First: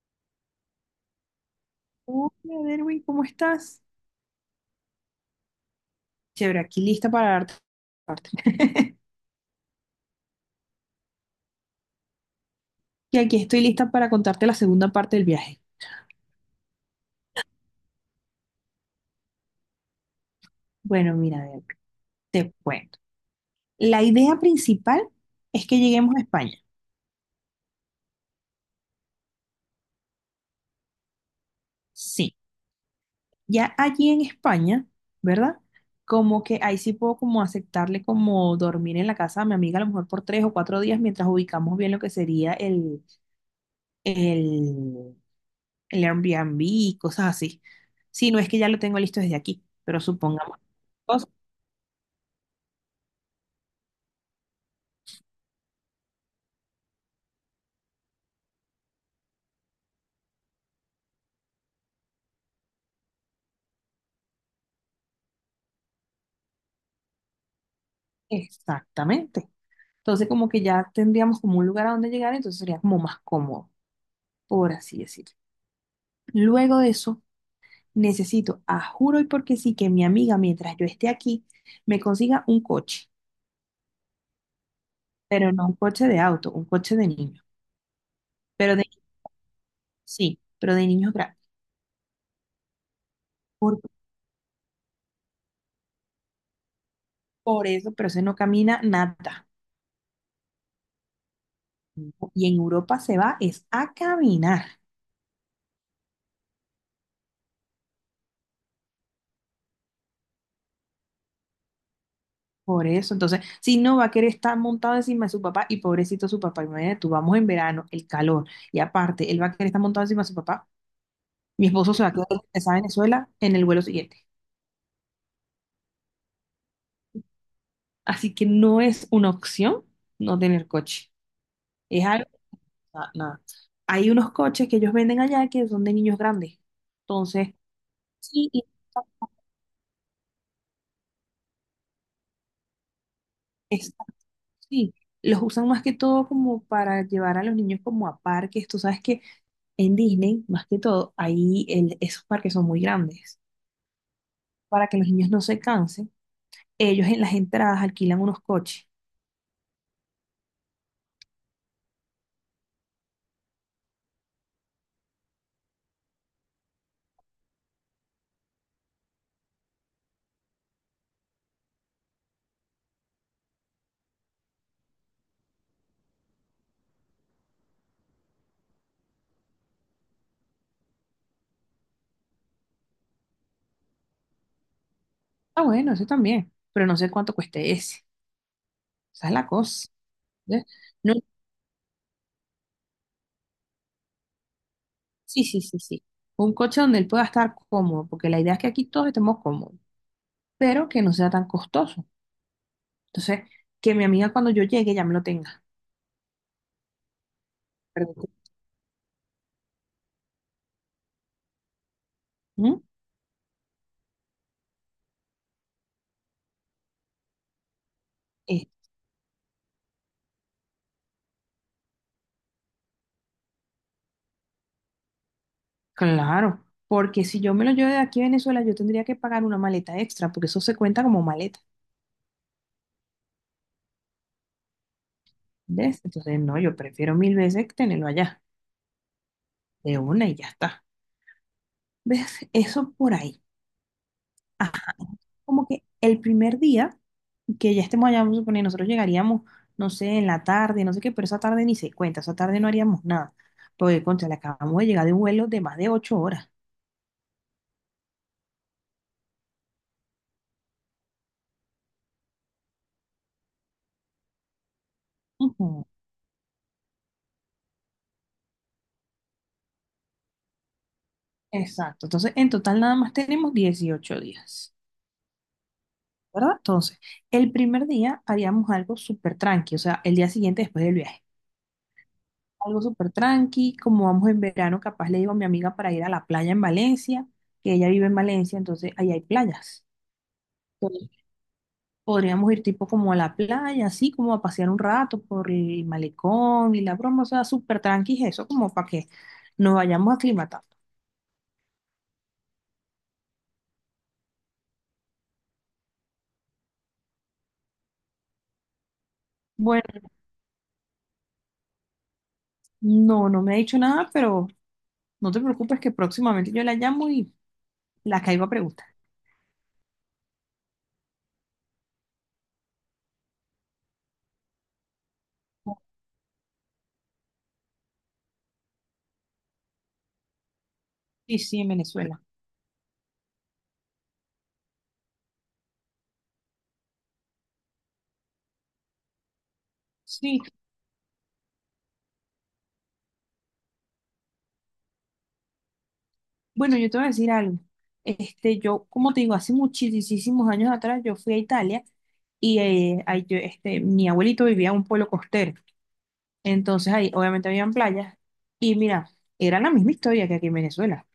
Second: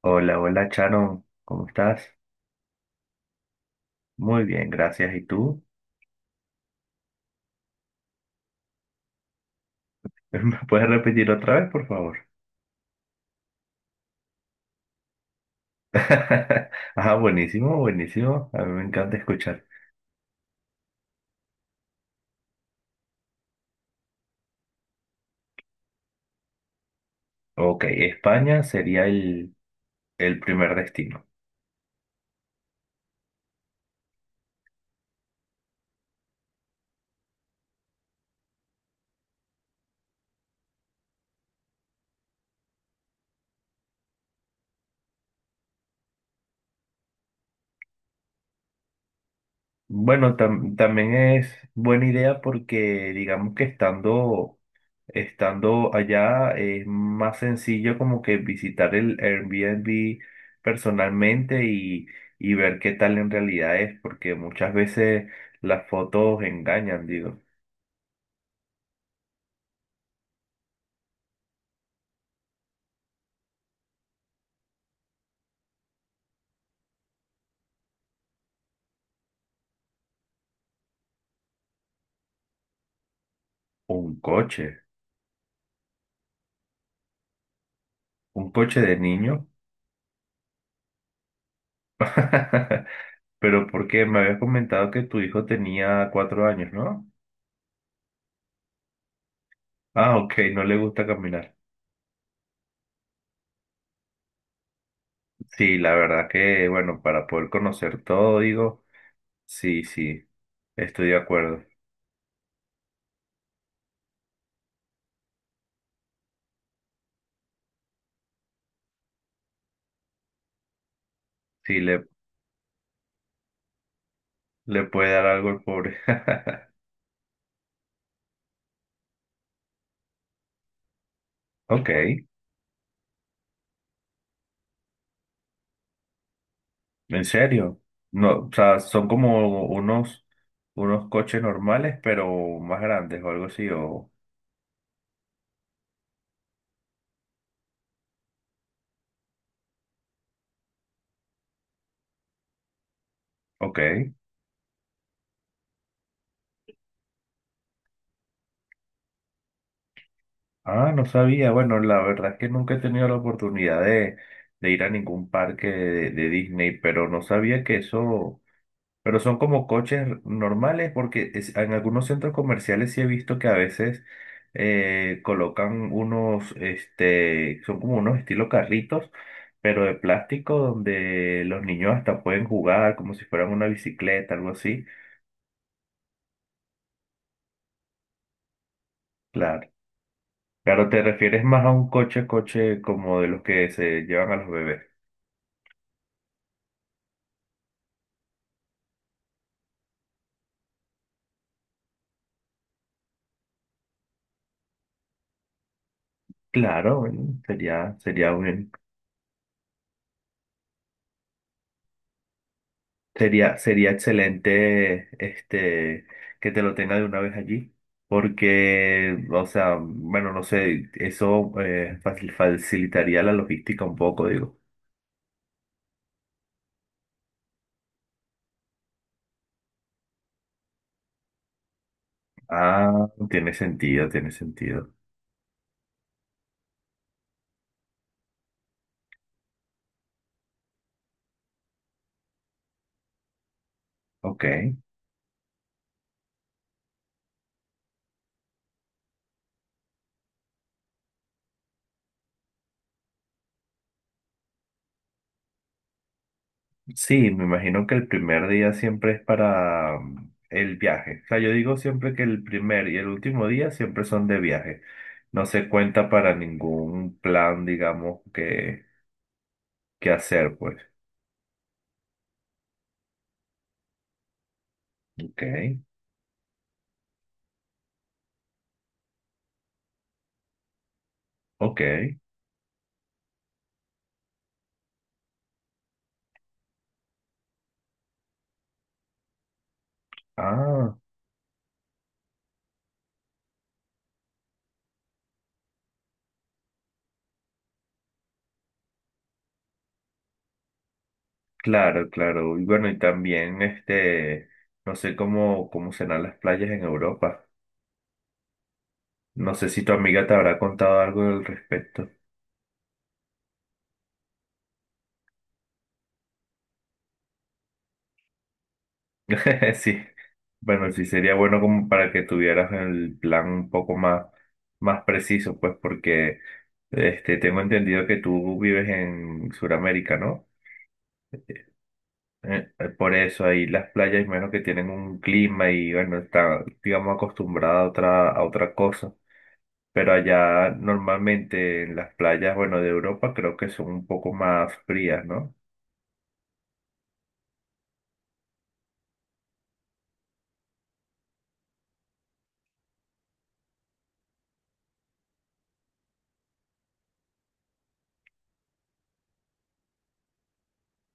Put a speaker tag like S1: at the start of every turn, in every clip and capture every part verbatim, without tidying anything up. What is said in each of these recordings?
S1: Hola, hola Charon. ¿Cómo estás?
S2: Hola, Derwin, ¿cómo estás?
S1: Muy bien, gracias. ¿Y tú?
S2: Chévere, aquí lista para darte la parte.
S1: ¿Me puedes repetir otra vez, por favor?
S2: Y aquí estoy lista para contarte la segunda parte del viaje.
S1: Ah, buenísimo, buenísimo. A mí me encanta escuchar.
S2: Bueno, mira, Derwin, te cuento. La idea principal es que lleguemos a España.
S1: Ok, España sería el, el primer destino.
S2: Sí, ya allí en España, ¿verdad? Como que ahí sí puedo como aceptarle como dormir en la casa de mi amiga a lo mejor por tres o cuatro días mientras ubicamos bien lo que sería el, el, el Airbnb y cosas así. Sí, no es que ya lo tengo listo desde aquí, pero
S1: Bueno,
S2: supongamos.
S1: tam- también es buena idea porque digamos que estando Estando allá es más sencillo como que visitar el Airbnb personalmente y, y ver qué tal en realidad es, porque muchas veces las fotos engañan, digo,
S2: Exactamente. Entonces, como que ya tendríamos como un lugar a donde llegar, entonces sería como más cómodo, por así decirlo. Luego de eso, necesito, a juro y porque sí, que mi amiga, mientras yo esté aquí, me consiga un coche,
S1: un coche,
S2: pero no un coche de auto, un coche de niño.
S1: un
S2: Pero
S1: coche
S2: de
S1: de niño.
S2: Sí, pero de niños grandes.
S1: Pero
S2: Por,
S1: porque me habías comentado que tu hijo tenía cuatro años, ¿no?
S2: por eso, pero ese no camina nada.
S1: Ah, ok, no le gusta caminar.
S2: Y en Europa se va es a caminar.
S1: Sí, la verdad que, bueno, para poder conocer todo, digo, sí, sí, estoy de acuerdo.
S2: Por eso, entonces, si no va a querer estar montado encima de su papá, y pobrecito su papá, imagínate tú, vamos en verano, el calor, y aparte, él va a querer estar montado encima de su papá, mi
S1: Sí,
S2: esposo se
S1: le
S2: va a quedar regresado a Venezuela en el vuelo siguiente.
S1: Le puede dar algo al pobre.
S2: Así que no es una opción no tener coche,
S1: Ok,
S2: es algo, na- nada. Hay unos coches que ellos venden allá que son de niños grandes,
S1: en
S2: entonces,
S1: serio. No,
S2: sí,
S1: o
S2: y-
S1: sea, son como unos, unos coches normales, pero más grandes o algo así.
S2: es-
S1: O,
S2: sí, los usan más que todo como para llevar a los niños como a parques, tú sabes que en Disney, más que todo, ahí el- esos parques son muy grandes.
S1: ok.
S2: Para que los niños no se cansen, ellos en las entradas alquilan unos coches.
S1: Ah, no sabía. Bueno, la verdad es que nunca he tenido la oportunidad de, de ir a ningún parque de, de Disney, pero no sabía que eso. Pero son como coches normales porque es- en algunos centros comerciales sí he visto que a veces eh, colocan unos, este, son como unos estilo carritos, pero de plástico donde los niños hasta pueden jugar como si fueran una bicicleta, algo así.
S2: Ah, bueno, eso también, pero no sé cuánto cueste ese. Esa es la
S1: Claro.
S2: cosa. ¿Ves?
S1: Claro, te
S2: No,
S1: refieres más a un coche, coche como de los que se llevan a los bebés.
S2: sí, sí, sí, sí. Un coche donde él pueda estar cómodo, porque la idea es que aquí todos estemos cómodos, pero que no sea tan costoso. Entonces, que mi amiga cuando yo llegue ya me lo tenga.
S1: Claro, bueno, sería,
S2: Perdón.
S1: sería un,
S2: ¿Mm?
S1: Sería, sería excelente este, que te lo tenga de una vez allí,
S2: Eh,
S1: porque, o sea, bueno, no sé, eso eh, facil- facilitaría la logística un poco, digo.
S2: claro, porque si yo me lo llevo de aquí a Venezuela, yo tendría que pagar una maleta extra, porque eso se cuenta como maleta.
S1: Ah, tiene sentido, tiene sentido.
S2: ¿Ves? Entonces, no, yo prefiero mil veces tenerlo allá, de una y ya está. ¿Ves? Eso por ahí.
S1: Ok.
S2: Ah, como que el primer día que ya estemos allá, vamos a suponer, nosotros llegaríamos, no sé, en la tarde, no sé qué, pero esa tarde ni se cuenta, esa tarde no haríamos nada. Porque, contra, le acabamos de llegar de un vuelo de más de ocho horas.
S1: Sí, me imagino que el primer día siempre es para mm, el viaje. O sea, yo digo siempre que el primer y el último día siempre son de viaje. No se
S2: Ujú,
S1: cuenta para ningún plan, digamos, que, que hacer, pues.
S2: exacto. Entonces, en total nada más tenemos dieciocho días,
S1: Ok,
S2: ¿verdad? Entonces, el primer día haríamos algo súper tranqui, o sea, el día siguiente después del viaje.
S1: ok.
S2: Algo súper tranqui, como vamos en verano, capaz le digo a mi amiga para ir a la playa en Valencia, que ella vive en Valencia, entonces ahí hay playas.
S1: Ah,
S2: Entonces, podríamos ir tipo como a la playa, así como a pasear un rato por el malecón y la broma, o sea, súper tranqui, eso como para que nos vayamos aclimatando.
S1: claro, claro. Y bueno, y también este, no sé cómo, cómo serán las playas en Europa. No sé si tu
S2: Bueno,
S1: amiga te habrá contado algo al respecto.
S2: no, no me ha dicho nada, pero no te preocupes que próximamente yo la llamo y la caigo a preguntar.
S1: Sí. Bueno, sí sería bueno como para que tuvieras el plan un poco más, más preciso, pues, porque este tengo entendido que tú vives en Sudamérica, ¿no?
S2: Sí, sí, en Venezuela.
S1: Eh, eh, por eso ahí las playas, menos que tienen un clima y bueno, está, digamos, acostumbrada a otra, a otra cosa. Pero
S2: Sí,
S1: allá normalmente en las playas, bueno, de Europa creo que son un poco más frías, ¿no?
S2: bueno, yo te voy a decir algo. Este, yo, como te digo, hace muchísimos años atrás yo fui a Italia y eh, ahí yo, este, mi abuelito vivía en un pueblo costero. Entonces ahí obviamente habían playas y mira, era la misma historia que aquí en Venezuela.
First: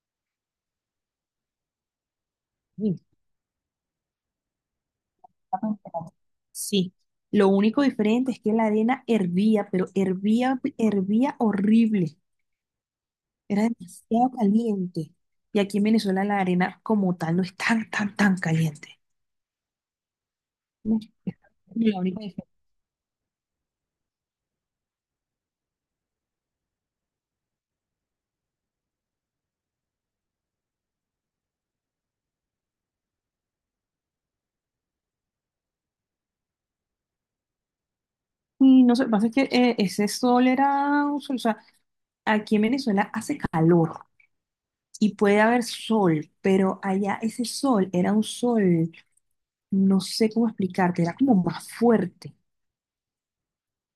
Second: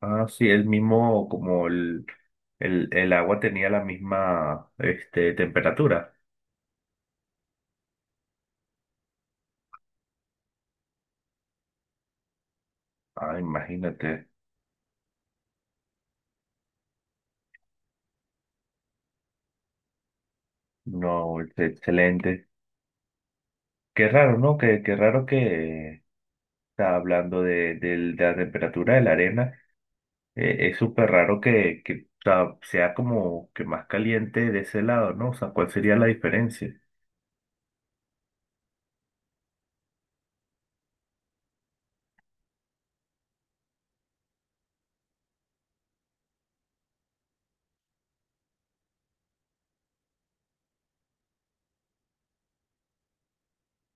S1: Ah, sí, el mismo, como el, el,
S2: Sí,
S1: el agua tenía la misma, este, temperatura.
S2: sí. Lo único diferente es que la arena hervía, pero hervía, hervía horrible.
S1: Ah,
S2: Era
S1: imagínate.
S2: demasiado caliente. Y aquí en Venezuela la arena como tal no es tan, tan, tan caliente. No, es
S1: No, es
S2: la única.
S1: excelente. Qué raro, ¿no? Qué, qué raro que está hablando de, del- de la temperatura de la arena. Eh, es súper raro que, que o sea sea como que más caliente de ese lado, ¿no? O sea, ¿cuál sería la diferencia?
S2: Y no sé, lo que pasa es que eh, ese sol era un sol, o sea, aquí en Venezuela hace calor y puede haber sol, pero allá ese sol era un sol, no sé cómo explicarte, era como más fuerte,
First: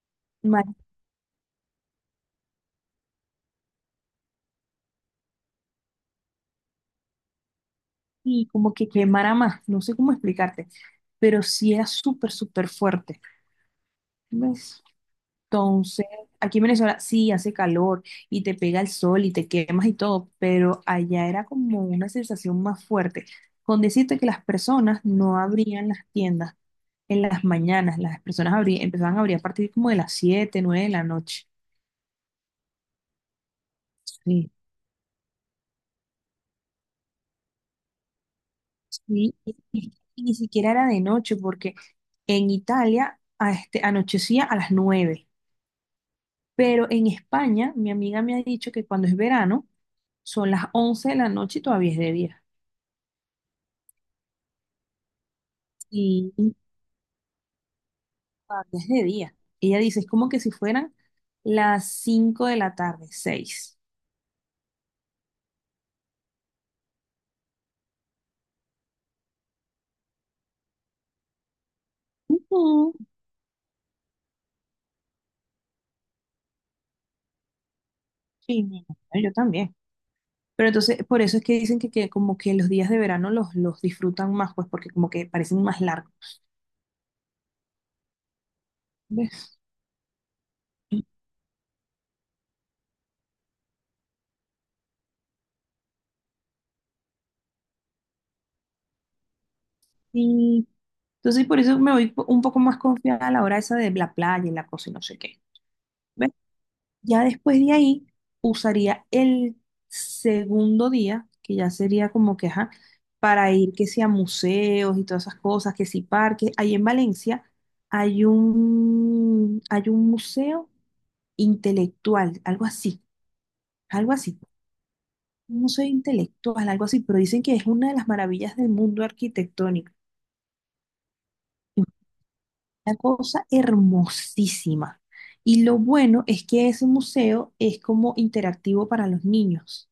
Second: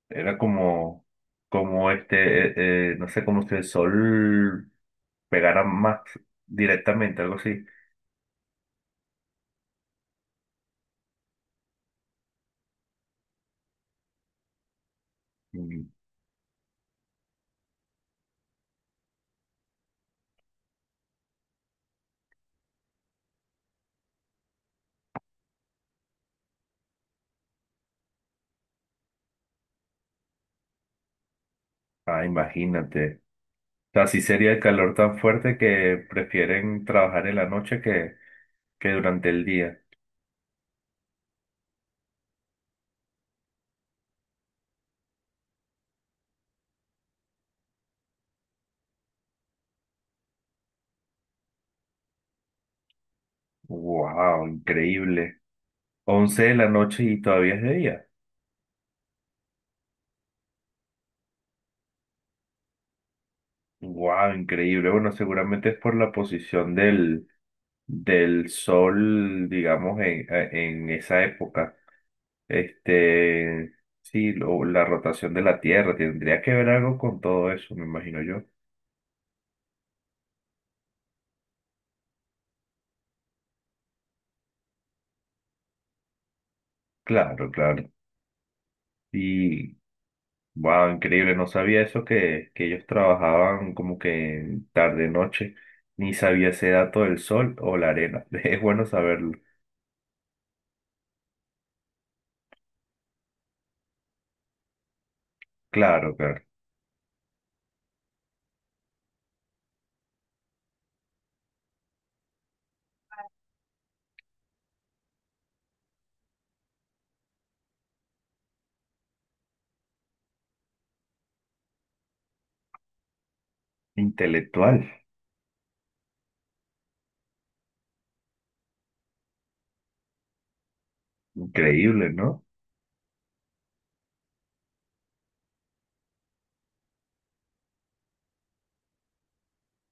S1: Era
S2: más,
S1: como, como este, eh, eh, no sé, como si el sol pegara más directamente, algo así.
S2: y como que quemara más, no sé cómo explicarte, pero sí era súper, súper fuerte. ¿Ves?
S1: Mm.
S2: Entonces, aquí en Venezuela sí hace calor y te pega el sol y te quemas y todo, pero allá era como una sensación más fuerte, con decirte que las personas no abrían las tiendas en las mañanas, las personas abrí- empezaban a abrir a partir como de las siete nueve de la noche.
S1: Ah, imagínate. O sea, sí
S2: Sí.
S1: sería el calor tan fuerte que prefieren trabajar en la noche que, que durante
S2: Sí,
S1: el
S2: y,
S1: día.
S2: y- y ni siquiera era de noche, porque en Italia a este, anochecía a las nueve, pero en España mi amiga me ha dicho que cuando es verano son las once de la noche y todavía es de día.
S1: Wow, increíble.
S2: Sí.
S1: Once de la noche y todavía es de día.
S2: Todavía es de día. Ella dice, es como que si fueran las cinco de la tarde, seis.
S1: Wow, increíble. Bueno, seguramente es por la posición del, del sol, digamos, en, en esa época. Este, sí, lo- la rotación de la Tierra tendría que ver algo con todo eso, me imagino yo.
S2: Sí, mi amor, yo también. Pero entonces, por eso es que dicen que, que como que los, días de verano los, los disfrutan más, pues porque como que parecen más largos.
S1: Claro, claro.
S2: ¿Ves?
S1: Y, wow, increíble, no sabía eso que, que ellos trabajaban como que tarde noche, ni sabía ese dato del sol o la arena. Es bueno saberlo.
S2: Y entonces por eso me voy po- un poco más confiada a la hora esa de la playa y la cosa y no sé qué.
S1: Claro,
S2: ¿Ves?
S1: claro.
S2: Ya después de ahí, usaría el segundo día, que ya sería como que, ajá, para ir que sea museos y todas esas cosas, que si parques. Ahí en Valencia hay un, hay un museo intelectual, algo así, algo así.
S1: Intelectual,
S2: Un museo intelectual, algo así, pero dicen que es una de las maravillas del mundo arquitectónico. Es
S1: increíble, ¿no?
S2: una cosa hermosísima. Y lo bueno es que ese museo es como interactivo para los niños.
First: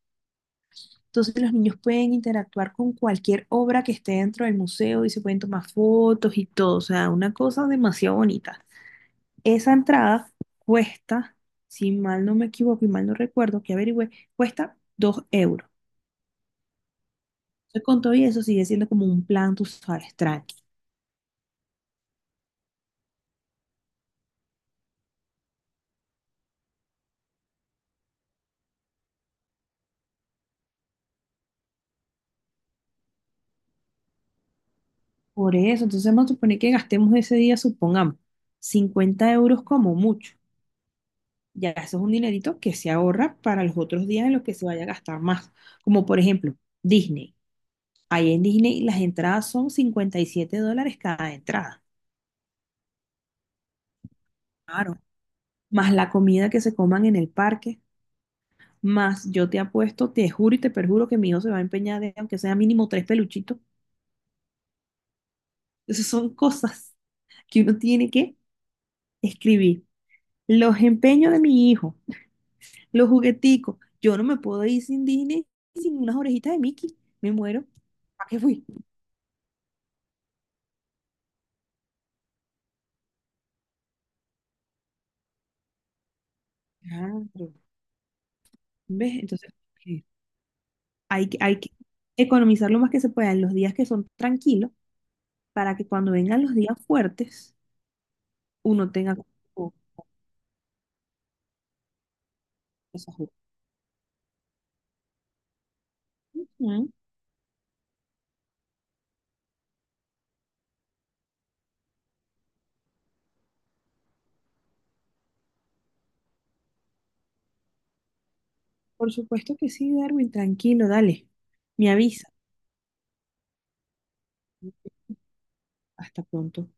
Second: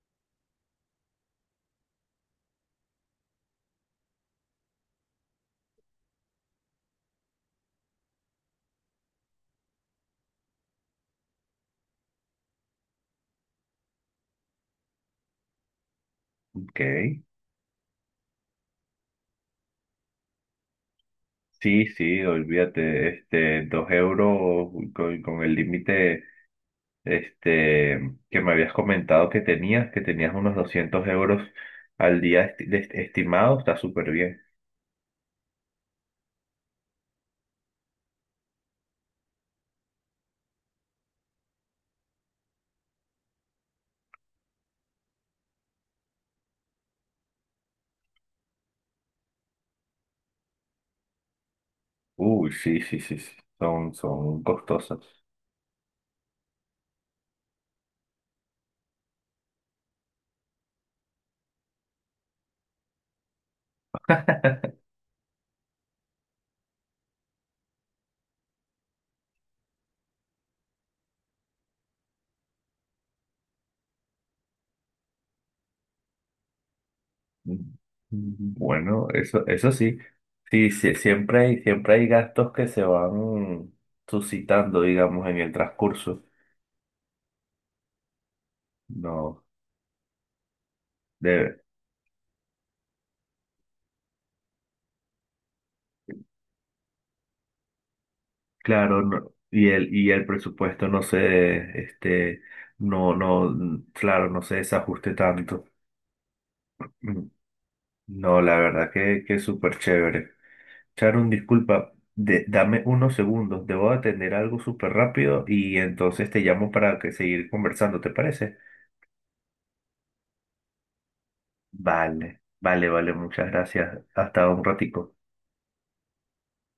S2: Entonces los niños pueden interactuar con cualquier obra que esté dentro del museo y se pueden tomar fotos y todo. O sea, una cosa demasiado bonita. Esa entrada cuesta, si mal no me equivoco y mal no recuerdo, que averigüé, cuesta dos euros.
S1: Ok.
S2: Entonces con todo y eso sigue siendo como un plan, tú sabes, tranqui.
S1: Sí, sí, olvídate, este, dos euros con, con el límite. Este, que me habías comentado que tenías, que tenías unos doscientos euros al día esti- de- estimado, está súper bien.
S2: Por eso, entonces vamos a suponer que gastemos ese día, supongamos, cincuenta euros como mucho. Ya eso es un dinerito que se ahorra para los otros días en los que se vaya a gastar más. Como por ejemplo, Disney. Ahí en Disney las entradas son cincuenta y siete dólares cada entrada.
S1: Uy, sí, sí, sí, sí, son, son costosas.
S2: Claro. Más la comida que se coman en el parque. Más yo te apuesto, te juro y te perjuro que mi hijo se va a empeñar de, aunque sea mínimo tres peluchitos. Esas son cosas que uno tiene que escribir. Los empeños de mi hijo, los jugueticos. Yo no me puedo ir sin Disney, sin unas orejitas de Mickey. Me muero.
S1: Mm.
S2: ¿Para qué fui?
S1: Bueno, eso, eso sí, sí, sí, siempre hay, siempre hay gastos que se van suscitando, digamos, en el transcurso.
S2: Claro. ¿Ves?
S1: No,
S2: Entonces, eh, hay que,
S1: de,
S2: hay que economizar lo más que se pueda en los días que son tranquilos para que cuando vengan los días fuertes, uno
S1: claro,
S2: tenga
S1: no, y
S2: como
S1: el, y el presupuesto no se, este, no,
S2: esas
S1: no, claro, no se desajuste tanto.
S2: opciones.
S1: No, la verdad que, que es súper chévere. Charun, disculpa, de- dame unos segundos, debo atender algo súper rápido y entonces te llamo para que seguir conversando, ¿te parece?
S2: Por supuesto que sí, Darwin, tranquilo, dale. Me avisa.
S1: Vale, vale, vale, muchas gracias. Hasta un
S2: ¿No?
S1: ratico.
S2: Hasta pronto.